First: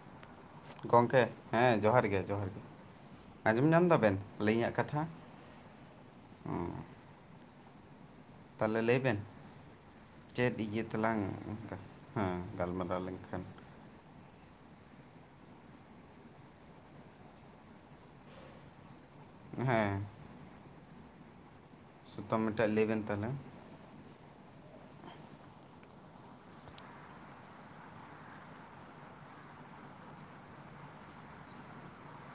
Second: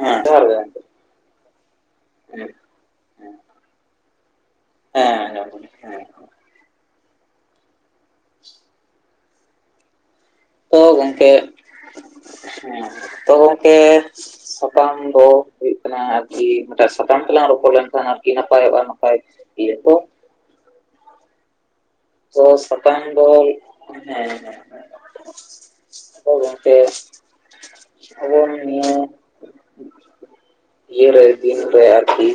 ᱦᱮᱸ ᱡᱚᱦᱟᱨ ᱜᱮ ᱜᱚᱝᱠᱮ ᱜᱚᱢᱠᱮ ᱦᱮᱸ ᱡᱚᱦᱟᱨ ᱜᱮ ᱡᱚᱦᱟᱨ ᱦᱮᱸ ᱜᱮ ᱟᱸᱡᱚᱢ ᱧᱟᱢ ᱫᱟᱵᱮᱱ ᱞᱟᱹᱭ ᱤᱧᱟᱹᱜ ᱠᱟᱛᱷᱟ ᱦᱮᱸ ᱟᱸᱡᱚᱢ ᱫᱟᱞᱤᱧ ᱦᱮᱸ ᱚ ᱛᱟᱦᱚᱞᱮ ᱞᱟᱹᱭ ᱵᱮᱱ ᱪᱮᱫ ᱛᱚ ᱤᱭᱟᱹ ᱛᱟᱞᱟᱝ ᱜᱚᱝᱠᱮ ᱚᱱᱠᱟ ᱦᱮᱸ ᱜᱟᱞᱢᱟᱨᱟᱣ ᱞᱮᱱᱠᱷᱟᱱ ᱴᱮᱨᱥ [unintelligible] ᱥᱟᱛᱟᱢ ᱫᱚ ᱦᱩᱭᱩᱜ ᱠᱟᱱᱟ ᱟᱨᱠᱤ ᱢᱤᱫᱴᱟᱝ ᱥᱟᱛᱟᱢ ᱛᱮᱞᱟᱝ ᱨᱚᱯᱚᱲ ᱞᱮᱱᱠᱷᱟᱱ ᱟᱨᱠᱤ ᱱᱟᱯᱟᱭᱚᱜᱼᱟ᱾ [unintelligible] ᱦᱮᱸ ᱥᱩᱛᱟᱹᱢ ᱛᱚ ᱢᱤᱫᱴᱟᱝ ᱞᱟᱹᱭ ᱵᱮᱱ ᱥᱠᱟᱝ ᱛᱟᱦᱚᱞᱮ ᱫᱚᱞ ᱚᱱᱮ ᱚᱱᱟ ᱦᱳᱭ ᱜᱚᱝᱠᱮ ᱟᱵᱚ ᱱᱤᱭᱟᱹ ᱤᱭᱟ ᱨᱮ ᱫᱤᱱᱨᱮ ᱟᱨᱠᱤ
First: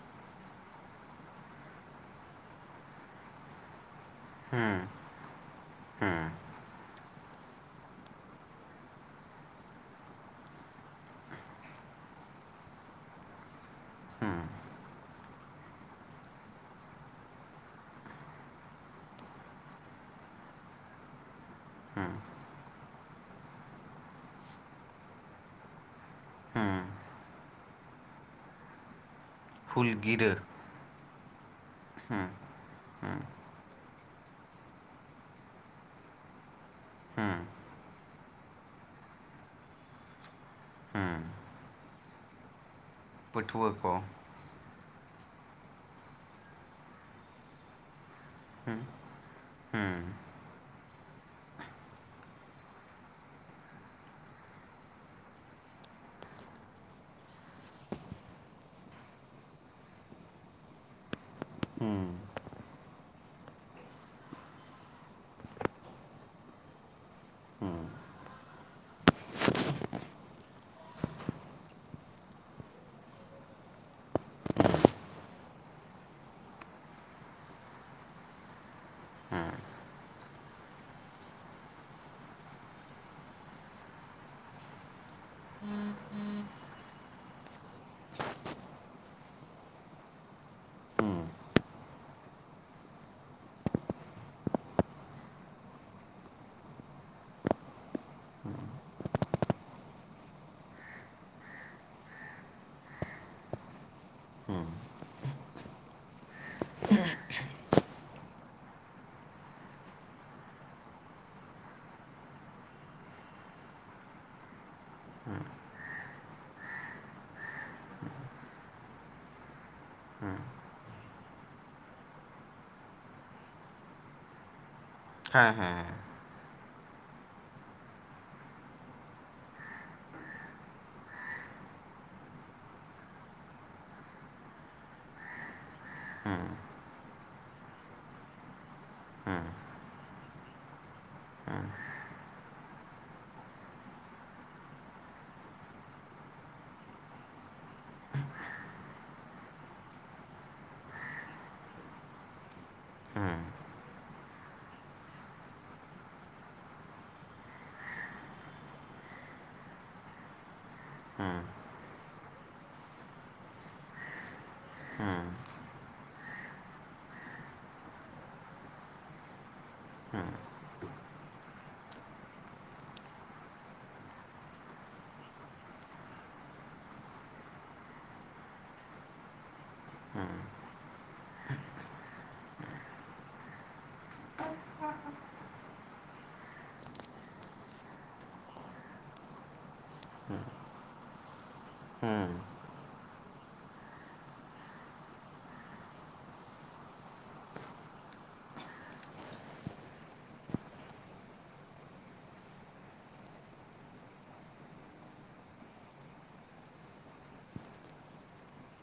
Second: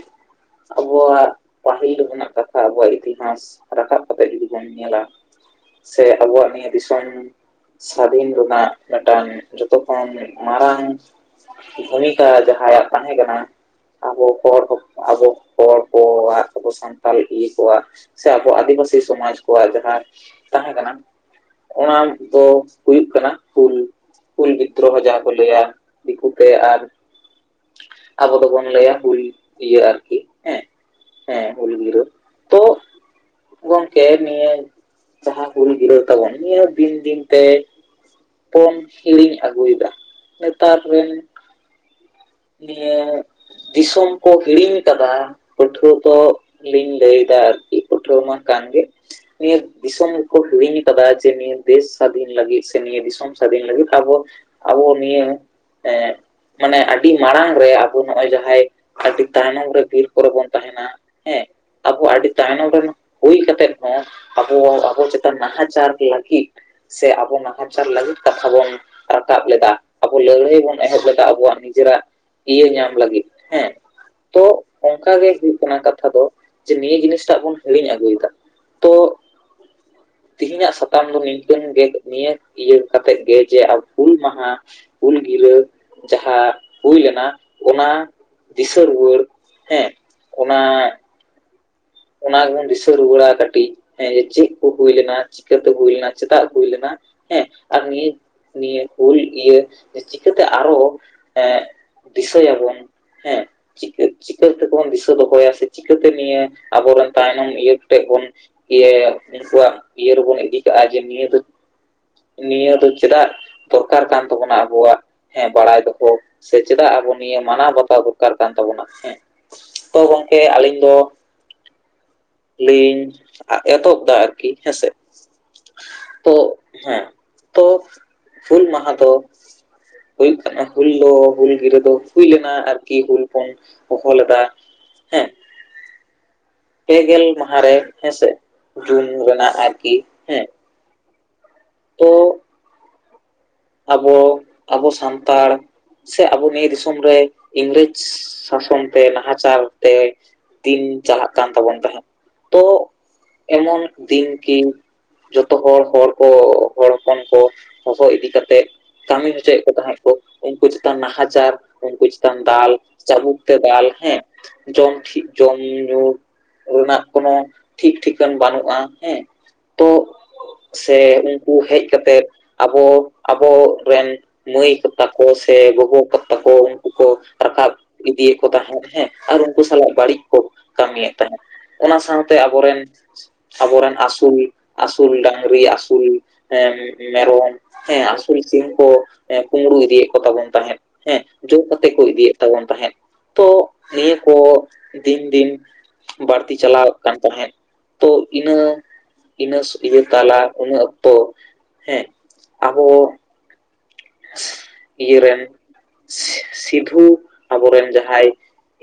ᱟᱵᱚᱣᱟᱜ ᱯᱟᱹᱦᱤᱞ ᱢᱮᱱᱟᱜ ᱠᱟᱛᱷᱟ ᱟᱵᱚᱣᱟᱜ ᱤᱛᱤᱦᱟᱥ ᱨᱟᱠᱟᱵ ᱠᱟᱛᱮᱜ ᱡᱩᱫᱤ ᱧᱮᱞᱟ ᱥᱮ ᱟᱵᱚᱣᱟᱜ ᱱᱤᱭᱟᱹ ᱫᱤᱥᱚᱢ ᱢᱤᱫᱴᱟᱝ ᱥᱟᱫᱷᱤᱱ ᱨᱮᱱᱟᱜ ᱢᱤᱫᱴᱟᱝ ᱡᱚᱛᱚ ᱠᱷᱚᱱ ᱢᱟᱨᱟᱝ ᱵᱷᱩᱢᱤᱠᱟ ᱡᱟᱦᱟᱸᱭᱟᱜ ᱛᱟᱦᱮᱸ ᱠᱟᱱᱟ ᱟᱵᱚ ᱦᱚᱲ ᱦᱚᱸ ᱟᱵᱚ ᱦᱚᱲ ᱠᱚᱣᱟᱜ ᱟᱵᱚ ᱥᱟᱱᱛᱟᱞ ᱤᱭᱟᱹ ᱠᱚᱣᱟᱜ ᱥᱮ ᱟᱵᱚ ᱟᱹᱫᱤᱵᱟᱹᱥᱤ ᱥᱚᱢᱟᱡᱽ ᱠᱚᱣᱟᱜ ᱡᱟᱦᱟᱸ ᱛᱟᱦᱮᱸ ᱠᱟᱱᱟ ᱚᱱᱟ ᱫᱚ ᱦᱩᱭᱩᱜ ᱠᱟᱱᱟ ᱠᱩᱞ ᱠᱳᱞ ᱵᱤᱫᱨᱳᱦᱚ ᱡᱟᱦᱟᱸ ᱠᱚ ᱞᱟᱹᱭᱟ ᱫᱤᱠᱩᱛᱮ ᱟᱨ ᱟᱵᱚ ᱫᱚᱵᱚᱱ ᱞᱟᱹᱭᱟ ᱦᱩᱞ ᱤᱭᱟᱹ ᱟᱨᱠᱤ ᱦᱩᱞᱜᱤᱨᱟᱹ ᱦᱮᱸ ᱦᱮᱸ ᱩᱞ ᱜᱤᱨᱟᱹ ᱛᱚ ᱜᱚᱝᱠᱮ ᱱᱤᱭᱟᱹ ᱡᱟᱦᱟᱸ ᱦᱩᱞ ᱜᱤᱨᱟᱹᱣ ᱛᱟᱵᱚᱱ ᱱᱤᱭᱟᱹ ᱫᱤᱱ ᱫᱤᱱ ᱦᱮᱸ ᱛᱮ ᱵᱚᱱ ᱦᱤᱲᱤᱧ ᱟᱹᱜᱩᱭᱮᱫᱟ ᱱᱮᱛᱟᱨ ᱨᱮᱱ ᱦᱮᱸ ᱱᱤᱭᱟᱹ ᱫᱤᱥᱚᱢ ᱠᱚ ᱦᱤᱲᱤᱧ ᱠᱟᱫᱟ ᱯᱟᱹᱴᱷᱩᱣᱟᱹ ᱠᱚ ᱞᱤᱧ ᱞᱟᱹᱭ ᱫᱟ ᱟᱨᱠᱤ ᱯᱟᱹᱴᱷᱩᱣᱟᱹ ᱢᱟ ᱠᱟᱱ ᱜᱮ ᱱᱤᱭᱟᱹ ᱦᱮᱸ ᱫᱤᱥᱚᱢ ᱨᱮᱠᱚ ᱦᱤᱲᱤᱧ ᱟᱠᱟᱫᱟ ᱡᱮ ᱱᱤᱭᱟᱹ ᱫᱮᱥ ᱥᱟᱹᱫᱷᱤᱱ ᱞᱟᱹᱜᱤᱫ ᱥᱮ ᱱᱤᱭᱟᱹ ᱫᱤᱥᱚᱢ ᱥᱟᱹᱫᱷᱤᱱ ᱞᱟᱹᱜᱤᱫ ᱟᱵᱚ ᱟᱵᱚ ᱱᱤᱭᱟᱹ ᱮ ᱢᱟᱱᱮ ᱟᱹᱰᱤ ᱢᱟᱲᱟᱝ ᱨᱮ ᱟᱵᱚ ᱱᱚᱜ-ᱚᱭ ᱡᱟᱦᱟᱸᱭ ᱟᱹᱰᱤ ᱛᱟᱭᱱᱚᱢ ᱨᱮ ᱵᱤᱨ ᱠᱚᱨᱮ ᱵᱚᱱ ᱛᱟᱦᱮᱱᱟ ᱦᱮᱸ ᱦᱮᱸ ᱟᱵᱚ ᱟᱹᱰᱤ ᱛᱟᱭᱱᱚᱢ ᱨᱮᱱ ᱦᱩᱭ ᱠᱟᱛᱮᱫ ᱦᱚᱸ ᱟᱵᱚ ᱟᱵᱚ ᱪᱮᱛᱟᱱ ᱱᱟᱦᱟᱪᱟᱨ ᱞᱟᱹᱜᱤᱫ ᱥᱮ ᱟᱵᱚ ᱱᱟᱦᱟᱪᱟᱨ ᱞᱟᱹᱜᱤᱫ ᱠᱟᱛᱷᱟ ᱵᱚᱱ ᱨᱟᱠᱟᱵ ᱞᱮᱫᱟ ᱟᱵᱚ ᱞᱟᱹᱲᱦᱟᱹᱭ ᱵᱚᱱ ᱮᱦᱚᱵ ᱞᱮᱫᱟ ᱟᱵᱚᱣᱟᱜ ᱱᱤᱡᱮᱨᱟᱜ ᱤᱭᱟᱹ ᱧᱟᱢ ᱞᱟᱹᱜᱤᱫ ᱦᱮᱸ ᱛᱚ ᱚᱜᱠᱟ ᱜᱮ ᱦᱩᱭᱩᱜ ᱠᱟᱱᱟ ᱠᱟᱛᱷᱟ ᱫᱚ ᱡᱮ ᱱᱤᱭᱟᱹ ᱡᱤᱱᱤᱥᱴᱟᱜ ᱵᱚᱱ ᱦᱤᱲᱤᱧ ᱟᱹᱜᱩᱭᱮᱫᱟ ᱛᱚ ᱦᱮᱸ ᱛᱤᱦᱤᱧᱟᱜ ᱥᱟᱛᱟᱢ ᱫᱚ ᱱᱤᱝᱠᱟᱹᱱ ᱰᱮᱴ ᱱᱤᱭᱟᱹ ᱤᱭᱟᱹ ᱠᱟᱛᱮᱫ ᱜᱮ ᱡᱮ ᱦᱩᱞ ᱢᱟᱦᱟ ᱦᱩᱞ ᱜᱤᱨᱟᱹ ᱡᱟᱦᱟᱸ ᱦᱩᱭ ᱞᱮᱱᱟ ᱚᱱᱟ ᱫᱤᱥᱟᱹ ᱨᱩᱣᱟᱹᱲ ᱦᱮᱸ ᱚᱱᱟ ᱚᱱᱟ ᱜᱮᱵᱚᱱ ᱫᱤᱥᱟᱹ ᱨᱩᱣᱟᱹᱲᱟ ᱠᱟᱹᱴᱤᱡ ᱦᱮᱸ ᱡᱮ ᱪᱮᱫ ᱠᱚ ᱦᱩᱭ ᱞᱮᱱᱟ ᱪᱤᱠᱟᱹᱛᱮ ᱦᱩᱭ ᱞᱮᱱᱟ ᱪᱮᱫᱟᱜ ᱦᱩᱭ ᱞᱮᱱᱟ ᱦᱮᱸ ᱟᱨ ᱱᱤᱭᱟᱹ ᱱᱤᱭᱟᱹ ᱦᱩᱞ ᱤᱭᱟᱹ ᱪᱤᱠᱟᱹᱛᱮ ᱟᱨᱚ ᱮᱸᱜ ᱫᱤᱥᱟᱹᱭᱟᱵᱚᱱ ᱦᱮᱸ ᱪᱤᱠᱟᱹ ᱪᱤᱠᱟᱹ ᱛᱮᱵᱚᱱ ᱫᱤᱥᱟᱹ ᱫᱚᱦᱚᱭᱟ ᱥᱮ ᱪᱤᱠᱟᱹᱛᱮ ᱱᱤᱭᱟᱹ ᱟᱵᱚᱨᱮᱱ ᱛᱟᱭᱱᱚᱢ ᱤᱭᱟᱹ ᱠᱚᱴᱷᱮᱡ ᱵᱚᱱ ᱤᱭᱟᱹᱭᱟ ᱩᱱᱠᱩᱣᱟᱜ ᱤᱭᱟᱹ ᱨᱮᱵᱚᱱ ᱤᱫᱤ ᱠᱟᱜᱼᱟ ᱡᱮ ᱱᱤᱭᱟᱹ ᱫᱚ ᱱᱤᱭᱟᱹ ᱫᱚ ᱪᱮᱫᱟᱜ ᱫᱚᱨᱠᱟᱨ ᱠᱟᱱ ᱛᱟᱵᱚᱱᱟ ᱟᱵᱚᱣᱟᱜ ᱦᱮᱸ ᱵᱟᱲᱟᱭ ᱫᱚᱦᱚ ᱥᱮ ᱪᱮᱫᱟᱜ ᱟᱵᱚ ᱱᱤᱭᱟᱹ ᱢᱟᱱᱟᱣ ᱵᱟᱛᱟᱣ ᱫᱚᱨᱠᱟᱨ ᱠᱟᱱ ᱛᱟᱵᱚᱱᱟ ᱦᱮᱸ ᱛᱚ ᱜᱚᱝᱠᱮ ᱟᱹᱞᱤᱧ ᱫᱚ ᱞᱟᱹᱭᱤᱧ ᱮᱛᱚᱦᱚᱵ ᱫᱟ ᱟᱨᱠᱤ ᱦᱮᱸᱥᱮ ᱦᱮᱸ ᱦᱮᱸ ᱛᱚ ᱦᱮᱸ ᱛᱚ ᱦᱩᱞ ᱢᱟᱦᱟ ᱫᱚ ᱦᱩᱭᱩᱜ ᱠᱟᱱᱟ ᱦᱩᱞ ᱫᱚ ᱦᱩᱞ ᱜᱤᱨᱟᱹ ᱫᱚ ᱦᱩᱭ ᱞᱮᱱᱟ ᱟᱨᱠᱤ ᱦᱩᱞ ᱵᱚᱱ ᱦᱚᱦᱚ ᱞᱮᱫᱟ ᱦᱮᱸ ᱯᱮᱜᱮᱞ ᱢᱟᱦᱟ ᱨᱮ ᱦᱮᱸᱥᱮ ᱡᱩᱱ ᱨᱮᱱᱟᱜ ᱟᱨᱠᱤ ᱦᱮᱸ ᱛᱚ ᱟᱵᱚ ᱟᱵᱚ ᱥᱟᱱᱛᱟᱲ ᱥᱮ ᱟᱵᱚ ᱱᱤᱭᱟᱹ ᱫᱤᱥᱚᱢ ᱨᱮ ᱤᱝᱨᱮᱡᱽ ᱥᱟᱥᱚᱱ ᱛᱮ ᱱᱟᱦᱟᱪᱟᱨ ᱛᱮ ᱫᱤᱱ ᱪᱟᱞᱟᱜ ᱠᱟᱱ ᱛᱟᱵᱚᱱ ᱛᱟᱦᱮᱸᱫ ᱛᱚ ᱮᱢᱚᱱ ᱫᱤᱱ ᱠᱤ ᱡᱚᱛᱚ ᱦᱚᱲ ᱦᱚᱲ ᱠᱚ ᱦᱚᱲ ᱦᱚᱯᱚᱱ ᱠᱚ ᱦᱚᱦᱚ ᱤᱫᱤ ᱠᱟ ᱛᱮᱫ ᱠᱟᱹᱢᱤ ᱦᱚᱪᱚᱭᱮᱫ ᱠᱚ ᱛᱟᱦᱮᱸᱫ ᱠᱚ ᱩᱱᱠᱩ ᱪᱮᱛᱟᱱ ᱱᱟᱦᱟᱪᱟᱨ ᱩᱱᱠᱩ ᱪᱮᱛᱟᱱ ᱫᱟᱞ ᱪᱟᱵᱩᱠ ᱛᱮ ᱫᱟᱞ ᱦᱮᱸ ᱡᱚᱢ ᱴᱷᱤᱠ ᱡᱚᱢ ᱧᱩ ᱨᱮᱱᱟᱜ ᱠᱳᱱᱳ ᱴᱷᱤᱠ ᱴᱷᱤᱠᱟᱹᱱ ᱵᱟᱹᱱᱩᱜᱼᱟ ᱦᱮᱸ ᱛᱚ ᱥᱮ ᱩᱱᱠᱩ ᱦᱮᱡ ᱠᱟᱛᱮᱫ ᱟᱵᱚ ᱟᱵᱚ ᱨᱮᱱ ᱢᱟᱹᱭ ᱠᱚ ᱛᱟᱠᱚ ᱥᱮ ᱜᱚᱜᱚ ᱠᱚ ᱛᱟᱠᱚ ᱩᱱᱠᱩ ᱠᱚ ᱨᱟᱠᱟᱵ ᱤᱫᱤᱭᱮᱫ ᱠᱚ ᱛᱟᱦᱮᱸᱫ ᱦᱮᱸ ᱟᱨ ᱩᱝᱠᱩ ᱥᱟᱞᱟᱜ ᱵᱟᱹᱲᱤᱡ ᱠᱚ ᱠᱟᱹᱢᱤᱭᱮᱫ ᱛᱟᱦᱮᱸᱫ ᱚᱱᱟ ᱥᱟᱶᱛᱮ ᱟᱵᱚᱨᱮᱱ ᱟᱵᱚᱨᱮᱱ ᱟᱹᱥᱩᱞ ᱟᱥᱩᱞ ᱰᱟᱝᱨᱤ ᱟᱥᱩᱞ ᱦᱮᱸ ᱢᱮᱨᱚᱢ ᱦᱮᱸ ᱟᱥᱩᱞ ᱥᱤᱢ ᱠᱚ ᱠᱩᱸᱵᱽᱲᱩ ᱤᱫᱤᱭᱮᱫ ᱠᱚ ᱛᱟᱵᱚᱱ ᱛᱟᱦᱮᱸᱫ᱾ ᱦᱮᱸ ᱡᱳᱨ ᱠᱟᱛᱮ ᱠᱚ ᱤᱫᱤᱭᱮᱫ ᱛᱟᱵᱚᱱ ᱛᱟᱦᱮᱸᱫ ᱛᱚ ᱱᱤᱭᱟᱹ ᱠᱚ ᱫᱤᱱ ᱫᱤᱱ ᱵᱟᱹᱲᱛᱤ ᱪᱟᱞᱟᱣᱚᱜ ᱠᱟᱱ ᱛᱟᱦᱮᱸᱫ ᱛᱚ ᱤᱱᱟᱹ ᱤᱱᱟᱹ ᱤᱭᱟᱹ ᱛᱟᱞᱟ ᱤᱱᱟᱹ ᱚᱠᱛᱚ ᱦᱮᱸ ᱟᱵᱚ ᱤᱭᱟᱹ ᱨᱮᱱ ᱥᱤ ᱥᱤᱫᱷᱩ ᱟᱵᱚᱨᱮᱱ ᱡᱟᱦᱟᱸᱭ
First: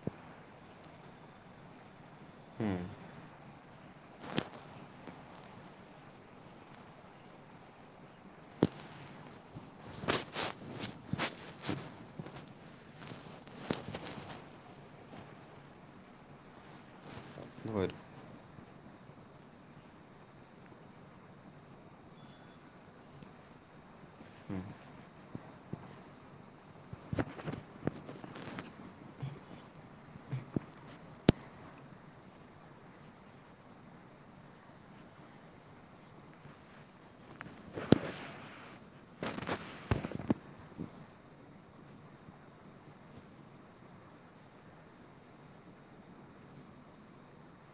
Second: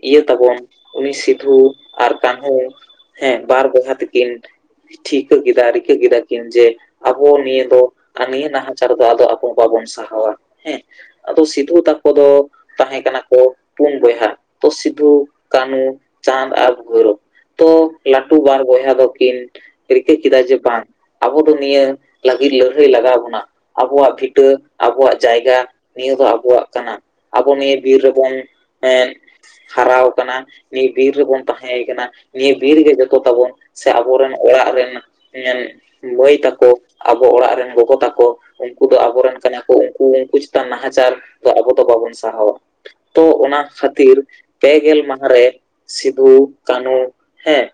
ᱤᱭᱟᱹ ᱛᱟᱵᱚᱱ ᱩᱱᱤ ᱥᱤᱫᱷᱩ ᱟᱨ ᱠᱟᱹᱱᱦᱩ ᱦᱮᱸ ᱦᱮᱸ ᱵᱟᱨ ᱵᱟᱭᱦᱟ ᱛᱮᱠᱤᱱ ᱴᱷᱤᱠᱟᱹ ᱠᱮᱫᱟ ᱨᱤᱠᱟᱹ ᱠᱮᱫᱟ ᱠᱤᱱ ᱡᱮ ᱟᱵᱚ ᱱᱤᱭᱟᱹ ᱫᱚ ᱱᱤᱭᱟᱹ ᱱᱟᱦᱟᱪᱟᱨ ᱫᱚ ᱟᱵᱚ ᱵᱟᱵᱚᱱ ᱥᱟᱦᱟᱣᱟ ᱦᱮᱸ ᱟᱫᱚ ᱥᱤᱫᱷᱩ ᱛᱟᱠᱚ ᱫᱚ ᱛᱟᱦᱮᱸ ᱠᱟᱱᱟ ᱠᱚ ᱯᱩᱱ ᱵᱚᱭᱦᱟ ᱛᱚ ᱥᱤᱫᱷᱩ ᱠᱟᱹᱱᱦᱩ ᱪᱟᱸᱫᱽ ᱟᱨ ᱵᱷᱳᱭᱨᱚᱵᱽ᱾ ᱫᱷᱳᱨ ᱛᱚ ᱞᱟᱹᱴᱩ ᱵᱟᱨ ᱵᱚᱭᱦᱟ ᱫᱚᱠᱤᱱ ᱨᱤᱠᱟᱹ ᱠᱮᱫᱟ ᱡᱮ ᱵᱟᱝ, ᱟᱵᱚ ᱫᱚ ᱱᱤᱭᱟᱹ ᱞᱟᱹᱜᱤᱫ ᱞᱟᱹᱲᱦᱟᱹᱭ ᱞᱟᱜᱟᱣ ᱵᱚᱚᱱᱟ ᱟᱵᱚᱣᱟᱜ ᱵᱷᱤᱴᱟᱹ ᱦᱮᱸ ᱟᱵᱚᱣᱟᱜ ᱡᱟᱭᱜᱟ ᱱᱤᱭᱟᱹ ᱫᱚ ᱟᱵᱚᱣᱟᱜ ᱠᱟᱱᱟ, ᱟᱵᱚ ᱱᱤᱭᱟᱹ ᱵᱤᱨ ᱨᱮᱵᱚᱱ ᱮᱸ ᱦᱟᱨᱟᱣ ᱟᱠᱟᱱᱟ ᱱᱤᱭᱟᱹ ᱵᱤᱨ ᱨᱮᱵᱚᱱ ᱛᱟᱦᱮᱸᱭ ᱟᱠᱟᱱᱟ ᱱᱤᱭᱟᱹ ᱵᱤᱨ ᱜᱮ ᱡᱚᱛᱚ ᱛᱟᱵᱚᱱ ᱥᱮ ᱟᱵᱚᱨᱮᱱ ᱚᱲᱟᱜ ᱨᱮᱱ ᱢᱟᱹᱭ ᱛᱟᱠᱚ ᱟᱵᱚ ᱚᱲᱟᱜ ᱨᱮᱱ ᱜᱚᱜᱚ ᱛᱟᱠᱚ ᱩᱱᱠᱩ ᱫᱚ ᱟᱵᱚᱨᱮᱱ ᱠᱟᱱᱟ ᱠᱚ ᱩᱱᱠᱩ ᱪᱮᱛᱟᱱ ᱱᱟᱦᱟᱪᱟᱨ ᱫᱚ ᱟᱵᱚ ᱫᱚ ᱵᱟᱵᱚᱱ ᱥᱟᱦᱟᱣᱟ ᱾ ᱛᱚ ᱚᱱᱟ ᱠᱷᱟᱹᱛᱤᱨ ᱯᱮ ᱜᱮᱞ ᱢᱟᱦᱟ ᱨᱮ ᱥᱤᱫᱷᱩ ᱠᱟᱹᱱᱦᱩ ᱦᱮᱸ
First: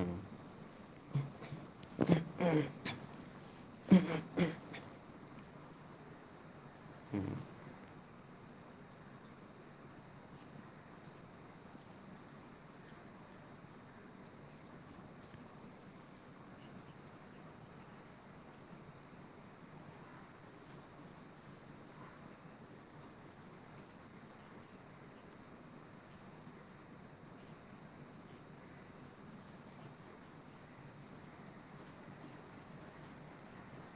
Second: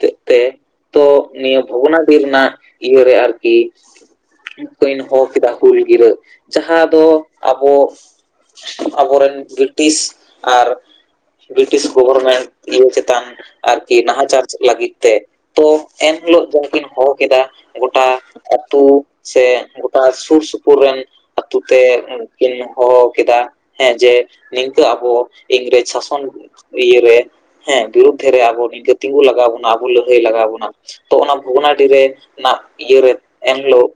ᱛᱮᱜ ᱛᱮ ᱛᱚ ᱱᱤᱭᱟᱹ ᱵᱷᱚᱜᱽᱚᱱᱟᱰᱤ ᱨᱮᱱᱟᱜ ᱤᱭᱟᱹᱨᱮ ᱟᱨᱠᱤ ᱠᱤᱱ ᱦᱚᱦᱚ ᱠᱮᱫᱟ ᱦᱩᱞ ᱜᱤᱨᱟᱹ ᱡᱟᱦᱟᱸ ᱫᱚ ᱟᱵᱚ ᱟᱵᱚᱨᱮᱱ ᱵᱨᱤᱴᱤᱥ ᱟᱨ ᱵᱨᱤᱴᱤᱥ ᱜᱚᱵᱷᱚᱨᱢᱮᱱᱴ ᱤᱭᱟᱹ ᱪᱮᱛᱟᱱ ᱟᱨᱠᱤ ᱱᱟᱦᱟᱪᱟᱨ ᱞᱟᱹᱜᱤᱫ ᱛᱮ ᱾ ᱛᱚ ᱮᱱᱦᱤᱞᱳᱜ ᱫᱚ ᱠᱤᱱ ᱦᱚᱦᱚ ᱠᱮᱫᱟ, ᱜᱚᱴᱟ ᱟᱛᱩ ᱥᱮ ᱜᱚᱴᱟ ᱥᱩᱨ ᱥᱩᱯᱩᱨ ᱨᱮᱱ ᱟᱛᱩ ᱛᱮ ᱠᱤᱱ ᱦᱚᱦᱚ ᱠᱮᱫᱟ᱾ ᱦᱮᱸ ᱡᱮ ᱱᱤᱝᱠᱟᱹ ᱟᱵᱚ ᱤᱝᱨᱮᱡᱽ ᱥᱟᱥᱚᱱ ᱤᱭᱟᱹ ᱨᱮ ᱦᱮᱸ ᱵᱤᱨᱩᱫᱷᱮ ᱨᱮ ᱟᱵᱚ ᱱᱤᱡᱮ ᱛᱤᱸᱜᱩ ᱞᱟᱠ ᱞᱟᱣ ᱵᱚᱱᱟ ᱟᱵᱚ ᱞᱟᱹᱲᱦᱟᱹᱭ ᱞᱟᱜᱟᱣ ᱵᱚᱱᱟ ᱛᱚ ᱚᱱᱟ ᱵᱷᱚᱜᱽᱱᱟᱰᱤᱨᱮ ᱨᱮᱱᱟᱜ ᱤᱭᱟᱹ ᱨᱮ ᱮᱱᱦᱤᱞᱳᱜ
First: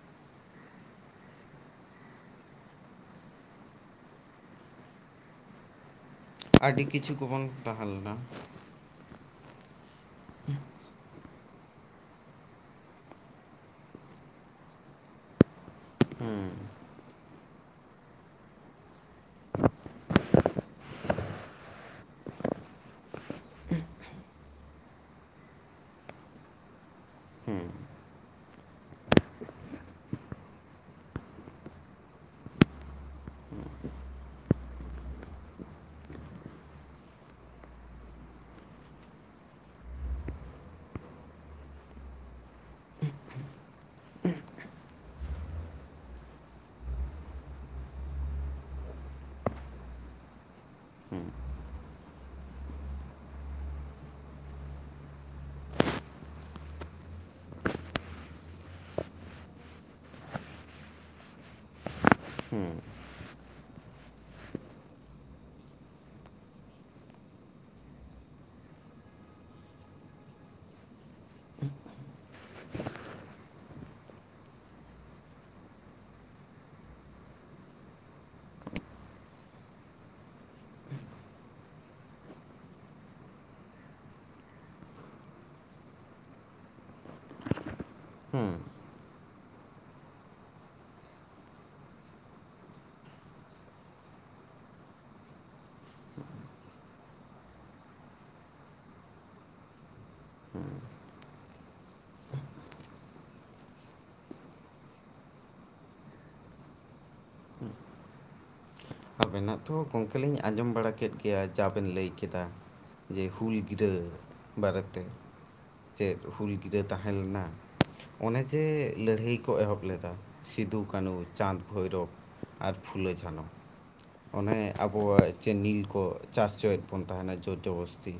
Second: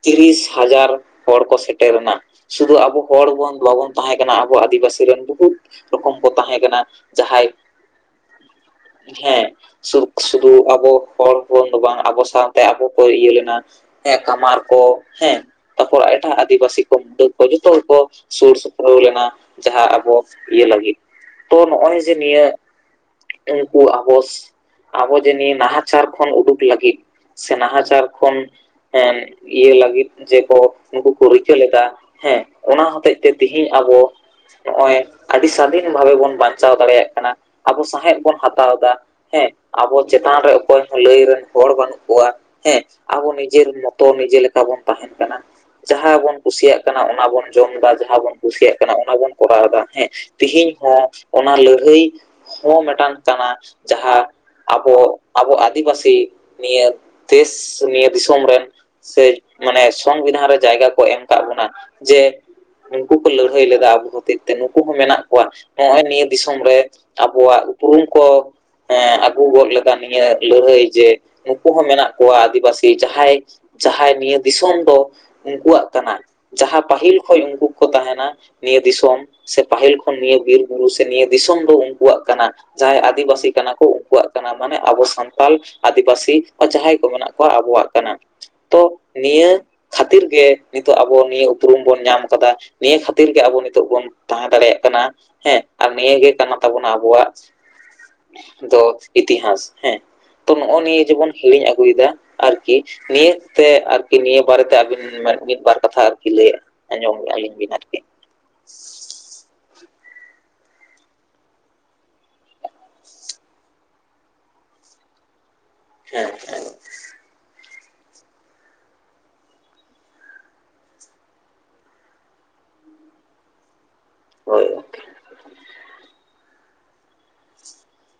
ᱛᱤᱨᱤᱥ ᱦᱟᱡᱟᱨ ᱦᱚᱲ ᱠᱚ ᱥᱮᱴᱮᱨᱮᱱᱟ, ᱥᱩᱫᱷᱩ ᱟᱵᱚ ᱦᱚᱲ ᱵᱚᱱ ᱵᱟᱵᱚᱱ ᱛᱟᱸᱦᱮ ᱠᱟᱱᱟ ᱟᱵᱚ ᱟᱹᱫᱤᱵᱟᱹᱥᱤ ᱨᱮᱱ ᱵᱩᱦᱩᱫ ᱨᱚᱠᱚᱢ ᱠᱚ ᱛᱟᱦᱮᱸ ᱠᱟᱱᱟ ᱟᱹᱰᱤ ᱠᱤᱪᱷᱩ ᱠᱚᱵᱚᱱ ᱡᱟᱦᱟᱸᱭ ᱛᱟᱦᱮᱸ ᱞᱮᱱᱟ ᱦᱮᱸ ᱥᱩᱞᱩᱠ ᱥᱟᱹᱜᱟᱹᱭ ᱟᱵᱚ ᱦᱚᱲ ᱦᱚᱯᱚᱱ ᱫᱚ ᱵᱟᱝ ᱟᱵᱚ ᱥᱟᱶᱛᱮ ᱟᱵᱚ ᱠᱚ ᱤᱭᱟᱹ ᱞᱮᱱᱟ ᱦᱮᱸ ᱠᱟᱢᱟᱨ ᱠᱚ ᱦᱮᱸ ᱛᱟᱨᱯᱚᱨ ᱮᱴᱟᱜ ᱦᱮᱸ ᱟᱹᱫᱤᱵᱟᱹᱥᱤ ᱠᱚ ᱢᱩᱰᱟᱹ ᱠᱚ ᱡᱚᱛᱚ ᱜᱮᱠᱚ ᱥᱩᱨ ᱥᱩᱯᱩᱨ ᱞᱮᱱᱟ ᱾ ᱡᱟᱦᱟᱸ ᱟᱵᱚ ᱤᱭᱟᱹ ᱞᱟᱹᱜᱤᱫ ᱛᱚ ᱱᱚᱜᱼᱚᱭ ᱡᱮ ᱱᱤᱭᱟᱹ ᱩᱱᱠᱩ ᱟᱵᱚᱥ ᱟᱵᱚ ᱡᱮ ᱱᱤᱭᱟᱹ ᱱᱟᱦᱟᱪᱟᱨ ᱠᱷᱚᱱ ᱩᱰᱩᱠ ᱞᱟᱹᱜᱤᱫ ᱥᱮ ᱦᱮᱸ ᱱᱟᱦᱟᱪᱟᱨ ᱠᱷᱚᱱ ᱦᱮᱸ ᱤᱭᱟᱹ ᱞᱟᱹᱜᱤᱫ ᱡᱮ ᱠᱚ ᱱᱩᱠᱩ ᱠᱚ ᱨᱤᱠᱟᱹ ᱞᱮᱫᱟ ᱦᱮᱸ ᱚᱱᱟ ᱦᱚᱛᱮᱜ ᱛᱮ ᱛᱤᱦᱤᱧ ᱟᱵᱚ ᱱᱚᱜᱼᱚᱭ ᱟᱹᱰᱤ ᱥᱟᱫᱷᱤᱱ ᱵᱷᱟᱵᱮ ᱵᱚᱱ ᱵᱟᱧᱪᱟᱣ ᱫᱟᱲᱮᱭᱟᱜ ᱠᱟᱱᱟ ᱟᱵᱚ ᱥᱟᱸᱶᱦᱮᱫ ᱵᱚᱱ ᱦᱟᱛᱟᱣ ᱫᱟ ᱾ ᱦᱮᱸ ᱟᱵᱚ ᱪᱮᱛᱟᱱ ᱨᱮ ᱚᱠᱚᱭ ᱦᱚᱸ ᱞᱟᱹᱭ ᱨᱮᱱ ᱦᱚᱲ ᱵᱟᱹᱱᱩᱜ ᱠᱚᱣᱟ ᱦᱮᱸ ᱟᱵᱚ ᱱᱤᱡᱮᱨ ᱢᱚᱛ ᱛᱚ ᱱᱤᱡᱮ ᱞᱮᱠᱟ ᱵᱚᱱ ᱛᱟᱦᱮᱸᱱ ᱠᱟᱱᱟ ᱾ ᱡᱟᱦᱟᱸ ᱵᱚᱱ ᱠᱩᱥᱤᱭᱟᱜ ᱠᱟᱱᱟ ᱚᱱᱟ ᱵᱚᱱ ᱡᱚᱢ ᱫᱟ ᱡᱟᱦᱟᱸ ᱵᱚᱱ ᱠᱩᱥᱤᱭᱟᱜ ᱠᱟᱱᱟ ᱚᱱᱟ ᱵᱚᱱ ᱠᱚᱨᱟᱣ ᱫᱟ, ᱦᱮᱸ ᱛᱮᱦᱤᱧ ᱦᱚᱸ ᱦᱮᱸ ᱚᱱᱟ ᱞᱟᱹᱲᱦᱟᱹᱭ ᱦᱚᱸ ᱢᱮᱴᱟᱝ ᱠᱟᱱᱟ ᱡᱟᱦᱟᱸ ᱟᱵᱚ ᱟᱵᱚ ᱟᱹᱫᱤᱵᱟᱹᱥᱤ ᱱᱤᱭᱟᱹ ᱫᱮᱥ ᱱᱤᱭᱟᱹ ᱫᱤᱥᱚᱢ ᱨᱮᱱ ᱥᱮ ᱢᱟᱱᱮ ᱥᱚᱝᱵᱤᱫᱷᱟᱱ ᱨᱮ ᱡᱟᱭᱜᱟ ᱠᱚ ᱮᱢ ᱟᱠᱟᱫ ᱵᱚᱱᱟ, ᱡᱮ ᱦᱮᱸ ᱱᱩᱠᱩ ᱠᱚ ᱞᱟᱹᱲᱦᱟᱹᱭ ᱞᱮᱫᱟ ᱟᱵᱚ ᱦᱚᱛᱮᱜ ᱛᱮ ᱱᱩᱠᱩ ᱦᱚᱸ ᱢᱮᱱᱟᱜ ᱠᱚᱣᱟ ᱱᱚᱜᱼᱚᱭ ᱱᱤᱭᱟᱹ ᱫᱤᱥᱚᱢ ᱨᱮ ᱟᱵᱚᱣᱟᱜ ᱩᱯᱨᱩᱢ ᱠᱚ ᱮ ᱟᱹᱜᱩ ᱜᱚᱫ ᱞᱮᱫ ᱱᱤᱭᱟᱹ ᱞᱟᱹᱲᱦᱟᱹᱭ ᱡᱮ ᱱᱩᱠᱩ ᱦᱚᱸ ᱢᱮᱱᱟᱜ ᱠᱚᱣᱟ ᱟᱹᱫᱤᱵᱟᱹᱥᱤ ᱡᱟᱦᱟᱸᱭ ᱡᱟᱦᱟᱸᱭ ᱱᱤᱭᱟᱹ ᱫᱤᱥᱚᱢ ᱫᱚ ᱩᱱᱠᱩᱣᱟᱜ ᱠᱟᱱᱟ ᱡᱟᱦᱟᱸ ᱯᱟᱹᱦᱤᱞ ᱠᱷᱚᱱ ᱩᱱᱠᱩ ᱠᱚ ᱛᱟᱦᱮᱱᱟ ᱱᱤᱭᱟᱹ ᱫᱤᱥᱚᱢ ᱥᱮ ᱯᱟᱹᱦᱤᱞ ᱠᱷᱚᱱ ᱱᱤᱭᱟᱹ ᱵᱤᱨ ᱵᱩᱨᱩ ᱥᱮ ᱱᱤᱭᱟᱹ ᱫᱤᱥᱚᱢ ᱫᱚ ᱩᱱᱠᱩᱣᱟᱜ ᱠᱟᱱᱟ ᱾ ᱡᱟᱦᱟᱸᱭ ᱟᱹᱫᱤᱵᱟᱹᱥᱤ ᱠᱟᱱᱟ ᱠᱚ ᱩᱱᱠᱩᱣᱟᱜ ᱠᱟᱱᱟ ᱢᱟᱱᱮ ᱟᱵᱚ ᱥᱟᱱᱛᱟᱞ ᱟᱹᱫᱤᱵᱟᱹᱥᱤ ᱡᱟᱦᱟᱸᱭ ᱠᱚ ᱢᱮᱱᱟᱜ ᱠᱚᱣᱟ ᱟᱵᱚᱣᱟᱜ ᱠᱟᱱᱟ ᱾ ᱦᱩᱸ ᱾ ᱱᱤᱭᱟᱹ ᱠᱷᱟᱹᱛᱤᱨ ᱜᱮ ᱱᱤᱛᱚᱜ ᱟᱵᱚ ᱱᱤᱭᱟᱹ ᱩᱯᱨᱩᱢ ᱵᱚᱱ ᱧᱟᱢ ᱠᱟᱫᱟ ᱱᱤᱭᱟᱹ ᱠᱷᱟᱹᱛᱤᱨ ᱜᱮ ᱟᱵᱚ ᱱᱤᱛᱚᱜ ᱵᱚᱱ ᱛᱟᱦᱮᱸ ᱫᱟᱲᱮᱭᱟᱜ ᱠᱟᱱᱟ ᱦᱮᱸ ᱟᱨ ᱱᱤᱭᱟᱹᱟᱹᱜᱮ ᱠᱟᱱ ᱛᱟᱵᱚᱱᱟ ᱟᱵᱚᱣᱟᱜ ᱫᱚ ᱤᱛᱤᱦᱟᱥ ᱦᱮᱸ ᱛᱚ ᱱᱚᱜᱼᱚᱭ ᱱᱤᱭᱟᱹ ᱡᱮᱵᱚᱱ ᱦᱤᱲᱤᱧ ᱟᱹᱜᱩᱭᱮᱫᱟ ᱟᱨᱠᱤ ᱱᱤᱭᱟᱹ ᱛᱮ ᱟᱨᱠᱤ ᱱᱤᱭᱟᱹ ᱵᱟᱨᱮᱛᱮ ᱟᱹᱵᱤᱱ ᱢᱤᱫ ᱵᱟᱨ ᱠᱟᱛᱷᱟ ᱟᱨᱠᱤ ᱞᱟᱹᱭ ᱟᱸᱡᱚᱢᱞᱤᱧ ᱵᱤᱱ ᱟᱨᱠᱤ [inaudible] ᱟᱵᱮᱱᱟᱜ ᱛᱚ ᱜᱚᱢᱠᱮ ᱞᱤᱧ ᱟᱸᱡᱚᱢ ᱵᱟᱲᱟ ᱠᱮᱫ ᱜᱮᱭᱟ ᱡᱟ ᱵᱮᱱ ᱞᱟᱹᱭ ᱠᱮᱫᱟ ᱾ ᱡᱮ ᱦᱩᱞ ᱜᱤᱨᱟᱹ ᱵᱟᱨᱮᱛᱮ ᱪᱮᱫ ᱦᱮᱸ ᱦᱩᱞ ᱜᱤᱨᱟᱹ ᱛᱟᱦᱮᱸ ᱞᱮᱱᱟ ᱚᱱᱮ ᱡᱮ ᱞᱟᱹᱲᱦᱟᱹᱭ ᱠᱚ ᱮᱦᱚᱵ ᱞᱮᱫᱟ ᱥᱤᱫᱩ ᱠᱟᱹᱱᱩ ᱪᱟᱸᱫᱽ ᱵᱷᱳᱨᱚᱵᱽ ᱟᱨ ᱯᱷᱩᱞᱚ ᱡᱷᱟᱱᱚ ᱚᱱᱮ ᱦᱳᱭ ᱟᱵᱚᱣᱟᱜ ᱪᱮᱫ ᱱᱤᱞ ᱠᱚ ᱪᱟᱥ ᱚᱪᱚᱭᱮᱫ ᱵᱚᱱ ᱛᱟᱦᱮᱱᱟ ᱡᱳᱨᱡᱚᱵᱚᱥᱛᱤ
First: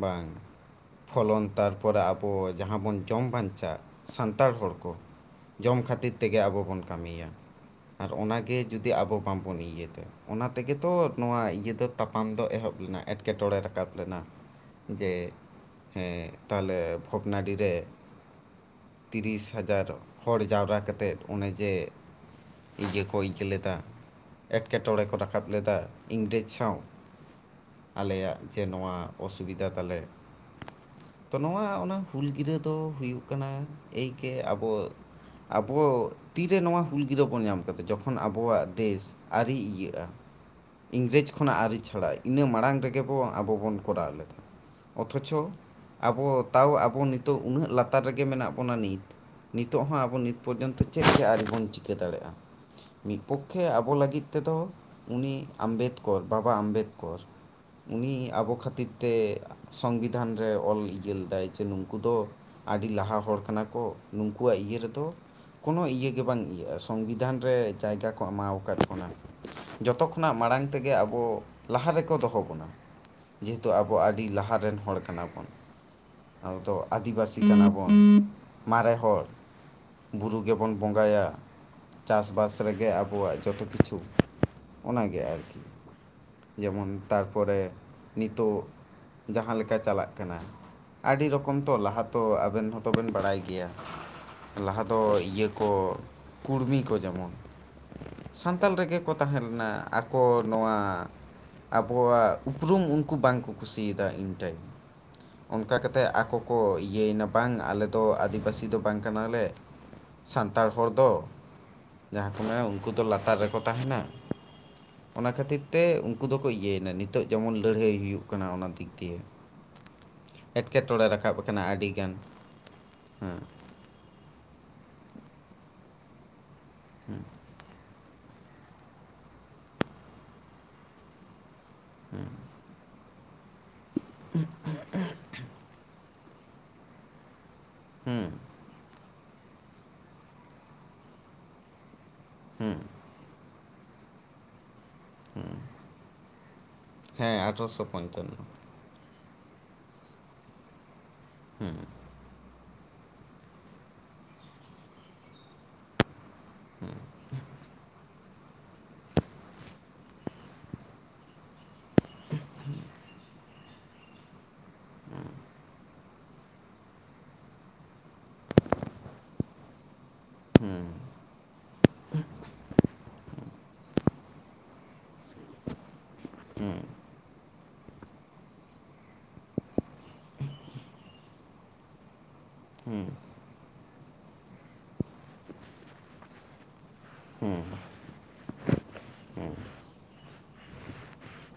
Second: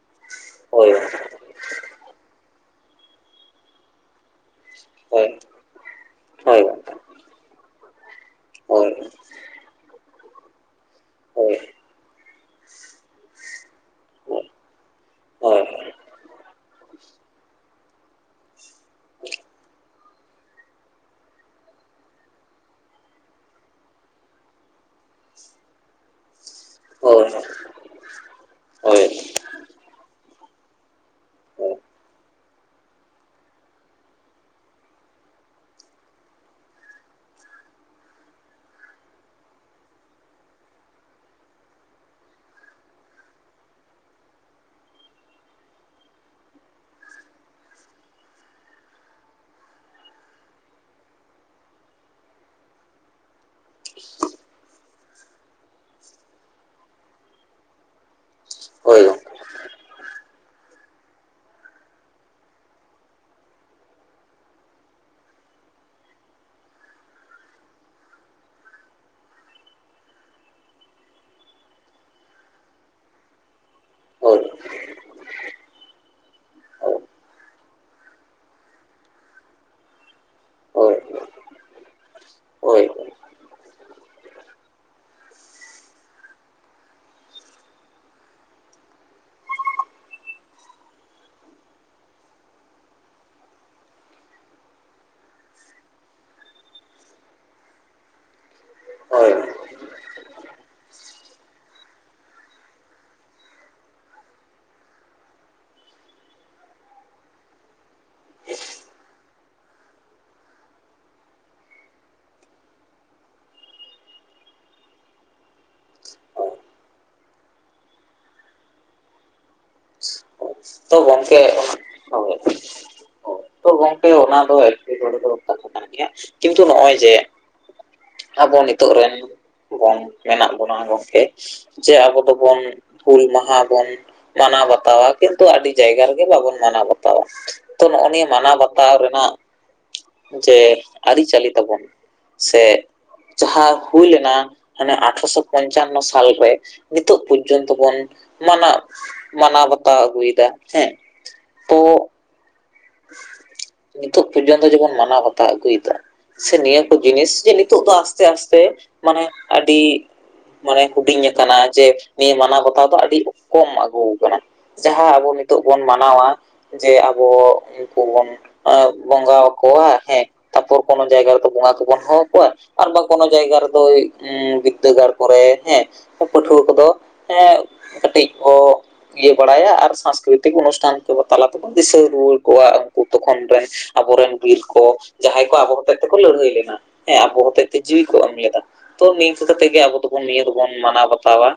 ᱵᱟᱝ ᱦᱳᱭ ᱯᱷᱚᱞᱚᱱ ᱛᱟᱨᱯᱚᱨᱮ ᱟᱵᱚ ᱡᱟᱦᱟᱸ ᱵᱚᱱ ᱡᱚᱢ ᱵᱟᱧᱪᱟᱜ ᱥᱟᱱᱛᱟᱲ ᱦᱚᱲ ᱠᱚ ᱦᱳᱭ ᱡᱚᱢ ᱠᱷᱟᱹᱛᱤᱨ ᱛᱮᱜᱮ ᱟᱵᱚ ᱦᱳᱭ ᱵᱚᱱ ᱜᱚᱝᱠᱮ ᱠᱟᱹᱢᱤᱭᱟ ᱟᱨ ᱚᱱᱟᱜᱮ ᱡᱩᱫᱤ ᱦᱳᱭ ᱟᱵᱚ ᱤᱭᱟᱹᱛᱮ ᱚᱱᱟ ᱛᱮᱜᱮ ᱛᱚ ᱱᱚᱣᱟ ᱦᱳᱭ ᱤᱭᱟᱹ ᱫᱚ ᱛᱟᱯᱟᱢ ᱫᱚ ᱮᱦᱚᱵ ᱞᱮᱱᱟ ᱮᱸᱴᱠᱮᱴᱚᱸᱬᱮ ᱨᱟᱠᱟᱵ ᱞᱮᱱᱟ ᱡᱮ ᱦᱳᱭ ᱦᱳᱭ ᱦᱮᱸ ᱛᱟᱦᱚᱞᱮ ᱵᱷᱚᱜᱽᱱᱟᱰᱤ ᱨᱮ ᱛᱤᱨᱤᱥ ᱦᱟᱡᱟᱨ ᱦᱚᱲ ᱡᱟᱣᱨᱟ ᱠᱟᱛᱮᱫ ᱚᱱᱮᱡᱮ ᱤᱭᱟᱹ ᱠᱚ ᱟᱹᱭᱠᱟᱹ ᱞᱮᱫᱟ ᱮᱸᱴᱠᱮᱴᱚᱸᱬᱮ ᱠᱚ ᱨᱟᱠᱟᱵ ᱞᱮᱫᱟ ᱤᱝᱨᱮᱡᱽ ᱥᱟᱶ ᱦᱳᱭ ᱟᱞᱮᱭᱟᱜ ᱡᱮ ᱱᱚᱣᱟ ᱦᱳᱭ ᱚᱥᱩᱵᱤᱫᱷᱟ ᱛᱟᱞᱮ ᱛᱚ ᱱᱚᱣᱟ ᱚᱱᱟ ᱦᱩᱞ ᱜᱤᱨᱟᱹ ᱫᱚ ᱦᱩᱭᱩᱜ ᱠᱟᱱᱟ ᱮᱭᱠᱮ ᱟᱵᱚ ᱟᱵᱚ ᱛᱤᱨᱮ ᱱᱚᱣᱟ ᱦᱩᱞ ᱜᱤᱨᱟᱹ ᱵᱚᱱ ᱧᱟᱢ ᱠᱟᱫᱟ ᱡᱚᱠᱷᱚᱱ ᱟᱵᱚᱣᱟᱜ ᱫᱮᱥ ᱟᱣᱨᱤ ᱤᱭᱟᱹᱜᱼᱟ ᱤᱝᱨᱮᱡᱽ ᱠᱷᱚᱱᱟᱜ ᱟᱹᱨᱤ ᱪᱷᱟᱲᱟᱭ ᱤᱱᱟᱹ ᱢᱟᱲᱟᱝ ᱨᱮᱜᱮ ᱵᱚ ᱟᱵᱚ ᱵᱚᱱ ᱠᱚᱨᱟᱣ ᱞᱮᱫᱟ ᱚᱛᱷᱚᱪᱷᱚ ᱟᱵᱚ ᱛᱟᱣ ᱟᱵᱚ ᱱᱤᱛᱚᱜ ᱩᱱᱟᱹᱜ ᱞᱟᱛᱟᱨ ᱨᱮᱜᱮ ᱢᱮᱱᱟᱜ ᱵᱚᱱᱟ ᱱᱤᱛ ᱱᱤᱛᱚᱜ ᱦᱚᱸ ᱟᱵᱚ ᱱᱤᱛ ᱯᱚᱨᱡᱚᱱᱛᱚ ᱪᱮᱫ ᱪᱚ ᱟᱹᱨᱤ ᱵᱚᱱ ᱪᱤᱠᱟᱹ ᱫᱟᱲᱮᱜᱼᱟ ᱢᱤᱫ ᱯᱚᱠᱷᱮ ᱟᱵᱚ ᱞᱟᱹᱜᱤᱫ ᱛᱮᱫᱚ ᱩᱱᱤ ᱟᱢᱵᱮᱫᱠᱚᱨ ᱵᱟᱵᱟ ᱟᱢᱵᱮᱫᱠᱚᱨ ᱩᱱᱤ ᱟᱵᱚ ᱠᱷᱟᱹᱛᱤᱨ ᱦᱳᱭ ᱛᱮ ᱥᱚᱝᱵᱤᱫᱷᱟᱱ ᱨᱮ ᱚᱞ ᱤᱭᱟᱹ ᱞᱮᱫᱟᱭ ᱡᱮ ᱱᱩᱝᱠᱩ ᱫᱚ ᱟᱹᱰᱤ ᱞᱟᱦᱟ ᱦᱚᱲ ᱠᱟᱱᱟ ᱠᱚ ᱱᱩᱠᱩᱣᱟᱜ ᱤᱭᱟᱹ ᱨᱮᱫᱚ ᱠᱳᱱᱳ ᱤᱭᱟᱹ ᱜᱮ ᱵᱟᱝ ᱤᱭᱟᱹᱜᱼᱟ ᱥᱚᱝᱵᱤᱫᱷᱟᱱ ᱨᱮ ᱡᱟᱭᱜᱟ ᱠᱚ ᱮᱢᱟᱣ ᱟᱠᱟᱫ ᱵᱚᱱᱟ ᱡᱚᱛᱚ ᱠᱷᱚᱱᱟᱜ ᱢᱟᱲᱟᱝ ᱛᱮᱜᱮ ᱟᱵᱚ ᱞᱟᱦᱟ ᱨᱮᱠᱚ ᱫᱚᱦᱚ ᱵᱚᱱᱟ ᱡᱮᱦᱚᱛᱩ ᱟᱵᱚ ᱟᱹᱰᱤ ᱞᱟᱦᱟ ᱨᱮᱱ ᱦᱚᱲ ᱠᱟᱱᱟ ᱵᱚᱱ ᱟᱵᱚ ᱟᱹᱫᱤᱵᱟᱹᱥᱤ ᱠᱟᱱᱟ ᱵᱚᱱ ᱢᱟᱨᱮ ᱦᱚᱲ ᱵᱩᱨᱩ ᱜᱮᱵᱚᱱ ᱵᱚᱸᱜᱟᱭᱟ ᱪᱟᱥ ᱵᱟᱥ ᱨᱮᱜᱮ ᱦᱳᱭ ᱦᱳᱭ ᱟᱵᱚᱣᱟᱜ ᱡᱚᱛᱚ ᱠᱤᱪᱷᱩ ᱚᱱᱟ ᱜᱮ ᱟᱨᱠᱤ ᱡᱮᱢᱚᱱ ᱛᱟᱨᱯᱚᱨᱮ ᱱᱤᱛᱚᱜ ᱡᱟᱦᱟᱸ ᱞᱮᱠᱟ ᱪᱟᱞᱟᱜ ᱠᱟᱱᱟ ᱟᱹᱰᱤ ᱨᱚᱠᱚᱢ ᱛᱚ ᱞᱟᱦᱟ ᱛᱚ ᱟᱵᱮᱱ ᱦᱚᱸᱛᱚ ᱵᱮᱱ ᱵᱟᱲᱟᱭ ᱜᱮᱭᱟ ᱞᱟᱦᱟ ᱫᱚ ᱤᱭᱟᱹ ᱠᱚ ᱠᱩᱲᱢᱤ ᱠᱚ ᱡᱮᱢᱚᱱ ᱥᱟᱱᱛᱟᱞ ᱨᱮᱜᱮ ᱠᱚ ᱦᱳᱭ ᱛᱟᱦᱮᱸ ᱞᱮᱱᱟ ᱟᱠᱚ ᱱᱚᱣᱟ ᱟᱵᱚᱣᱟᱜ ᱩᱯᱨᱩᱢ ᱩᱱᱠᱩ ᱵᱟᱝ ᱠᱚ ᱠᱩᱥᱤ ᱭᱟᱫᱟ ᱩᱱ ᱴᱟᱭᱤᱢ ᱚᱱᱠᱟ ᱠᱟᱛᱮᱫ ᱟᱠᱚ ᱠᱚ ᱤᱭᱟᱹᱭ ᱱᱟ ᱵᱟᱝ ᱟᱞᱮ ᱫᱚ ᱟᱹᱫᱤᱵᱟᱹᱥᱤ ᱫᱚ ᱵᱟᱝ ᱠᱟᱱᱟᱞᱮ ᱥᱟᱱᱛᱟᱲ ᱦᱚᱲ ᱫᱚ ᱡᱟᱦᱟᱸ ᱠᱚ ᱢᱮᱱᱟ ᱩᱱᱠᱩ ᱫᱚ ᱞᱟᱛᱟᱨ ᱨᱮᱠᱚ ᱛᱟᱦᱮᱱᱼᱟ ᱚᱱᱟ ᱠᱷᱟᱹᱛᱤᱨ ᱛᱮ ᱩᱸ..... ᱩᱱᱠᱩ ᱫᱚᱠᱚ ᱤᱭᱟᱹᱭ ᱮᱱᱟ ᱱᱤᱛᱚᱜ ᱡᱮᱢᱚᱱ ᱞᱟᱹᱲᱦᱟᱹᱭ ᱦᱩᱭᱩᱜ ᱠᱟᱱᱟ ᱚᱱᱟ ᱫᱤᱠ ᱫᱤᱭᱮ ᱛᱚ ᱮᱸᱴᱠᱮᱴᱚᱸᱬᱮ ᱨᱟᱠᱟᱵ ᱜᱚᱝᱠᱮ ᱟᱠᱟᱱᱟ ᱟᱹᱰᱤᱜᱟᱱ ᱦᱳᱭ ᱦᱮᱸ ᱛᱚ ᱜᱚᱝᱠᱮ ᱚᱱᱟ ᱫᱚ ᱮᱠᱮᱴᱚᱲᱮ ᱫᱚ ᱠᱟᱛᱷᱟ ᱠᱟᱱ ᱜᱮᱭᱟ ᱠᱤᱱᱛᱩ ᱱᱚᱜᱼᱚᱭ ᱡᱮ ᱟᱵᱚ ᱱᱤᱛᱚᱜ ᱨᱮᱱ ᱵᱚᱱ ᱢᱮᱱᱟᱜ ᱵᱚᱱᱟ ᱜᱚᱢᱠᱮ ᱡᱮ ᱟᱵᱚ ᱫᱚᱵᱚᱱ ᱦᱩᱞ ᱢᱟᱦᱟ ᱵᱚᱱ ᱢᱟᱱᱟᱣ ᱵᱟᱛᱟᱣᱼᱟ ᱠᱤᱱᱛᱩ ᱟᱹᱰᱤ ᱡᱟᱭᱜᱟ ᱨᱮᱜᱮ ᱵᱟᱵᱚᱱ ᱢᱟᱱᱟᱣ ᱵᱟᱛᱟᱣᱼᱟ᱾ ᱛᱚ ᱱᱚᱜᱼᱚ ᱱᱤᱭᱟᱹ ᱢᱟᱱᱟᱣ ᱵᱟᱛᱟᱣ ᱨᱮᱱᱟᱜ ᱡᱮ ᱟᱹᱨᱤ ᱪᱟᱹᱞᱤ ᱛᱟᱵᱚᱱ ᱥᱮ ᱡᱟᱦᱟᱸ ᱦᱩᱭ ᱞᱮᱱᱟ ᱦᱟᱱᱮ ᱟᱴᱷᱨᱚᱥᱚ ᱯᱚᱧᱪᱟᱱᱱᱚ ᱥᱟᱞᱨᱮ ᱱᱤᱛᱚᱜ ᱦᱮᱸ ᱯᱚᱨᱡᱚᱱᱛᱚ ᱟᱴᱷᱨᱚᱥᱚ ᱵᱚᱱ ᱯᱚᱧᱪᱟᱱᱱᱚ ᱢᱟᱱᱟᱣ ᱢᱟᱱᱟᱣ ᱵᱟᱛᱟᱣ ᱟᱹᱜᱩᱭ ᱮᱫᱟ ᱦᱮᱸ ᱛᱚ [inaudible] ᱱᱤᱛᱚᱜ ᱯᱚᱨᱡᱚᱱᱛᱚ ᱡᱮᱵᱚᱱ ᱢᱟᱱᱟᱣ ᱵᱟᱛᱟᱣ ᱟᱹᱜᱩᱭ ᱮᱫᱟ ᱥᱮ ᱱᱤᱭᱟᱹ ᱠᱚ ᱡᱤᱱᱤᱥ ᱡᱮ ᱱᱤᱛᱚᱜ ᱫᱚ ᱟᱥᱛᱮ ᱟᱥᱛᱮ ᱢᱟᱱᱮ ᱟᱹᱰᱤ ᱢᱟᱱᱮ ᱦᱩᱰᱤᱧ ᱟᱠᱟᱱᱟ ᱡᱮ ᱱᱤᱭᱟᱹ ᱢᱟᱱᱟᱣ ᱵᱟᱛᱟᱣ ᱫᱚ ᱟᱹᱰᱤ ᱠᱚᱢ ᱟᱹᱜᱩ ᱠᱟᱱᱟ᱾ ᱡᱟᱦᱟᱸ ᱟᱵᱚ ᱱᱤᱛᱚᱜ ᱵᱚᱱ ᱢᱟᱱᱟᱣᱼᱟ ᱡᱮ ᱟᱵᱚ ᱩᱱᱠᱩ ᱵᱚᱱ ᱟ ᱵᱚᱸᱜᱟ ᱟᱠᱚᱣᱟ ᱦᱮᱸ ᱛᱟᱯᱚᱨ ᱠᱳᱱᱚ ᱡᱟᱭᱜᱟ ᱨᱮᱫᱚ ᱵᱚᱸᱜᱟ ᱠᱚᱵᱚᱱ ᱦᱚᱦᱚ ᱟᱠᱚᱣᱟ ᱟᱨ ᱵᱟ ᱠᱳᱱᱳ ᱡᱟᱭᱜᱟ ᱨᱮᱫᱚ ᱵᱤᱫᱽᱫᱟᱹᱜᱟᱲ ᱠᱚᱨᱮ ᱦᱮᱸ ᱯᱟᱹᱴᱷᱩᱣᱟᱹ ᱠᱚᱫᱚ ᱮᱸ ᱠᱟᱹᱴᱤᱡ ᱠᱚ ᱤᱭᱟᱹ ᱵᱟᱲᱟᱭᱟ ᱟᱨ ᱥᱟᱝᱥᱠᱨᱤᱛᱤᱠ ᱚᱱᱩᱥᱴᱷᱟᱱ ᱠᱚ ᱛᱟᱞᱟ ᱛᱮ ᱵᱚᱱ ᱫᱤᱥᱟᱹ ᱨᱩᱣᱟᱹᱲ ᱠᱚᱣᱟ ᱩᱱᱠᱩ ᱛᱚᱠᱷᱚᱱ ᱨᱮᱱ ᱟᱵᱚᱨᱮᱱ ᱵᱤᱨ ᱠᱚ ᱡᱟᱦᱟᱸᱭ ᱠᱚ ᱟᱵᱚ ᱦᱚᱛᱮᱡ ᱛᱮᱠᱚ ᱞᱟᱹᱲᱦᱟᱹᱭ ᱞᱮᱱᱟ᱾ ᱦᱮᱸ ᱟᱵᱚ ᱦᱚᱛᱮᱡ ᱛᱮ ᱡᱤᱣᱤ ᱠᱚ ᱮᱢ ᱞᱮᱫᱟ ᱛᱚ ᱱᱤᱝᱠᱟᱹ ᱠᱟᱛᱮᱜ ᱜᱮ ᱟᱵᱚ ᱫᱚᱵᱚᱱ ᱱᱤᱭᱟᱹ ᱫᱚᱵᱚᱱ ᱢᱟᱱᱟᱣ ᱵᱟᱛᱟᱣᱟ᱾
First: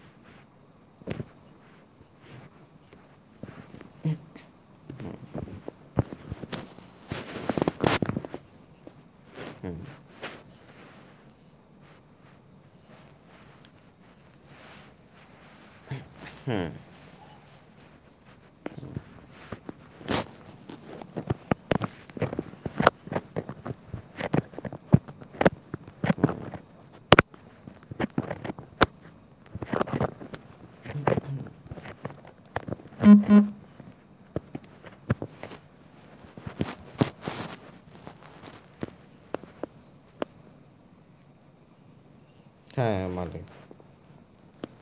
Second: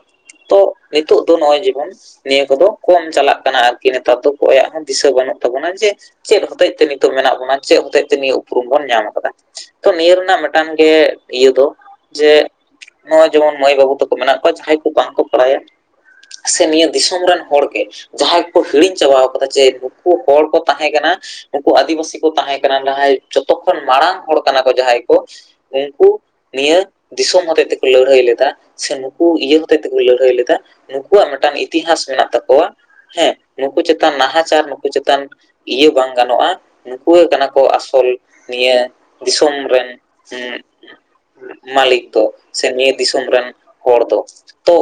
ᱛᱚ ᱱᱤᱛᱳᱜ ᱫᱚ ᱱᱚᱜᱼᱚᱭ ᱡᱮᱢᱚᱱ ᱱᱤᱭᱟᱹ ᱠᱚᱫᱚ ᱠᱚᱢ ᱪᱟᱞᱟᱜ ᱠᱟᱱᱟ ᱟᱨᱠᱤ ᱱᱮᱛᱟᱨ ᱫᱚ ᱠᱚᱭᱼᱟᱜ ᱦᱚᱸ ᱫᱤᱥᱟᱹ ᱵᱟᱹᱱᱩᱜ ᱛᱟᱵᱚᱱᱟ᱾ ᱡᱮ ᱪᱮᱫ ᱦᱚᱛᱮᱡ ᱛᱮ ᱱᱤᱛᱚᱜ ᱢᱮᱱᱟᱜ ᱵᱚᱱᱟ ᱪᱮᱫ ᱦᱚᱛᱮᱡ ᱛᱮ ᱱᱤᱭᱟᱹ ᱩᱯᱨᱩᱢ ᱵᱚᱱ ᱧᱟᱢ ᱟᱠᱟᱫᱟ᱾ ᱛᱚ ᱱᱤᱭᱟᱹ ᱨᱮᱱᱟᱜ ᱢᱤᱫᱴᱟᱝ ᱜᱮ ᱤᱭᱟᱹ ᱫᱚ ᱡᱮ ᱱᱚᱜᱼᱚᱭ ᱡᱮᱢᱚᱱ ᱢᱟᱹᱭ ᱵᱟᱹᱵᱩ ᱛᱟᱠᱚ ᱢᱮᱱᱟᱜ ᱠᱚᱣᱟ ᱡᱟᱦᱟᱸᱭ ᱠᱚ ᱵᱟᱝ ᱠᱚ ᱵᱟᱲᱟᱭᱟ᱾ ᱥᱮ ᱱᱤᱭᱟᱹ ᱫᱤᱥᱚᱢ ᱨᱮᱱ ᱦᱚᱲ ᱜᱮ ᱡᱟᱦᱟᱸᱭ ᱠᱚᱠᱚ ᱦᱤᱲᱤᱧ ᱪᱟᱵᱟᱣ ᱠᱟᱫᱟ ᱡᱮ ᱱᱩᱠᱩ ᱦᱚᱲ ᱠᱚ ᱛᱟᱦᱮᱸ ᱠᱟᱱᱟ ᱩᱱᱠᱩ ᱟᱹᱫᱤᱵᱟᱹᱥᱤ ᱠᱚ ᱛᱟᱦᱮᱸ ᱠᱟᱱᱟ ᱱᱟᱦᱟᱭ ᱡᱚᱛᱚ ᱠᱷᱚᱱ ᱢᱟᱲᱟᱝ ᱦᱚᱲ ᱠᱟᱱᱟ ᱠᱚ ᱡᱟᱦᱟᱸᱭ ᱠᱚ ᱩᱱᱠᱩ ᱱᱤᱭᱟᱹ ᱫᱤᱥᱚᱢ ᱦᱚᱛᱮᱡ ᱛᱮᱠᱚ ᱞᱟᱹᱲᱦᱟᱹᱭ ᱞᱮᱫᱟ ᱥᱮ ᱱᱩᱠᱩ ᱤᱭᱟᱹ ᱦᱚᱛᱮᱡ ᱛᱮᱠᱚ ᱞᱟᱹᱲᱦᱟᱹᱭ ᱞᱮᱫᱟ ᱱᱩᱠᱩᱣᱟᱜ ᱢᱤᱫᱴᱟᱱ ᱤᱛᱤᱦᱟᱥ ᱢᱮᱱᱟᱜ ᱛᱟᱠᱚᱣᱟ ᱦᱮᱸ ᱱᱩᱠᱩ ᱪᱮᱛᱟᱱ ᱱᱟᱦᱟᱪᱟᱨ ᱱᱩᱠᱩ ᱪᱮᱛᱟᱱ ᱤᱭᱟᱹ ᱵᱟᱝ ᱜᱟᱱᱚᱜᱼᱟ ᱱᱩᱠᱩ ᱜᱮ ᱠᱟᱱᱟ ᱠᱚ ᱟᱥᱚᱞ ᱱᱤᱭᱟᱹ ᱫᱤᱥᱚᱢ ᱨᱮᱱ ᱦᱮᱸ ᱢᱟᱹᱞᱤᱠ ᱫᱚ ᱥᱮ ᱱᱤᱭᱟᱹ ᱦᱮᱸ ᱢᱟ ᱫᱤᱥᱚᱢ ᱞᱟᱹᱭ ᱨᱮᱱ ᱦᱚᱲ ᱫᱚ᱾ ᱛᱚ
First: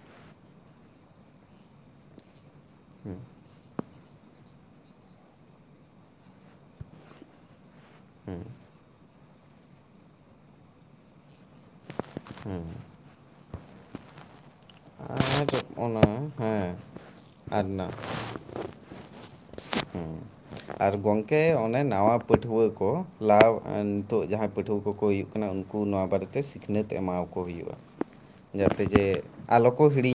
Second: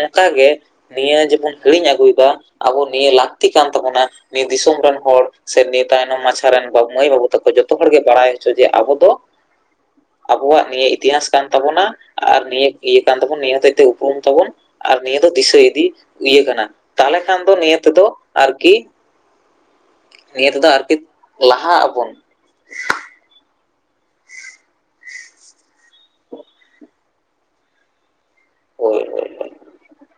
ᱚᱱᱠᱟᱜᱮ ᱱᱤᱭᱟᱹ ᱡᱮᱵᱚᱱ ᱦᱤᱲᱤᱧ ᱟᱹᱜᱩᱭᱮᱫᱟ ᱟᱵᱚ ᱱᱤᱭᱟᱹ ᱞᱟᱹᱠᱛᱤ ᱠᱟᱱ ᱛᱟᱵᱚᱱᱟ ᱱᱤᱭᱟᱹ ᱫᱤᱥᱚᱢ ᱨᱮᱱ ᱦᱚᱲ ᱥᱮ ᱱᱤᱭᱟᱹ ᱛᱟᱭᱱᱚᱢ ᱢᱟᱪᱷᱟ ᱨᱮᱱ ᱢᱟᱹᱭ ᱵᱟᱹᱵᱩ ᱛᱟᱠᱚ ᱡᱚᱛᱚ ᱦᱚᱲᱜᱮ ᱵᱟᱲᱟᱭ ᱦᱚᱪᱚ ᱡᱮ ᱟᱵᱚ ᱫᱚ ᱟᱵᱚᱣᱟᱜ ᱱᱤᱭᱟᱹ ᱤᱛᱤᱦᱟᱥ ᱠᱟᱱ ᱛᱟᱵᱚᱱᱟ ᱟᱨ ᱱᱤᱭᱟᱹ ᱤᱭᱟᱹ ᱠᱟᱱ ᱛᱟᱵᱚᱱ ᱱᱤᱭᱟᱹ ᱦᱚᱛᱮᱡ ᱛᱮ ᱩᱯᱨᱩᱢ ᱛᱟᱵᱚᱱ ᱟᱨ ᱱᱤᱭᱟᱹ ᱫᱚ ᱫᱤᱥᱟᱹ ᱤᱫᱤ ᱚᱱᱟ ᱤᱭᱟᱹ ᱠᱟᱱᱟ ᱦᱮᱸ ᱛᱟᱦᱚᱞᱮ ᱠᱷᱟᱱ ᱫᱚ ᱟᱨ ᱱᱤᱭᱟᱹ ᱱᱟ ᱛᱮᱫᱚ ᱟᱨᱠᱤ ᱱᱤᱭᱟᱹ ᱛᱮᱫᱚ ᱦᱮᱸ ᱟᱨᱠᱤ ᱟᱨ ᱜᱚᱝᱠᱮ ᱚᱱᱮ ᱞᱟᱦᱟᱜ ᱟᱵᱚᱱ ᱱᱟᱣᱟ ᱯᱟᱹᱴᱷᱩᱩᱭᱟᱹ ᱠᱚ ᱞᱟᱣ ᱱᱤᱛᱚᱜ ᱡᱟᱦᱟᱸᱭ ᱯᱟᱹᱴᱷᱩᱭᱟᱹ ᱠᱚᱠᱚ ᱦᱩᱭᱩᱜ ᱠᱟᱱᱟ ᱩᱱᱠᱩ ᱱᱚᱣᱟ ᱵᱟᱨᱮᱛᱮ ᱥᱤᱠᱷᱱᱟᱹᱛ ᱮᱢᱟᱠᱚ ᱠᱚ ᱦᱩᱭᱩᱜᱼᱟ ᱡᱟᱛᱮ ᱦᱳᱭ ᱡᱮ ᱦᱳᱭ ᱟᱞᱚ ᱠᱚ ᱦᱤᱲᱤᱧ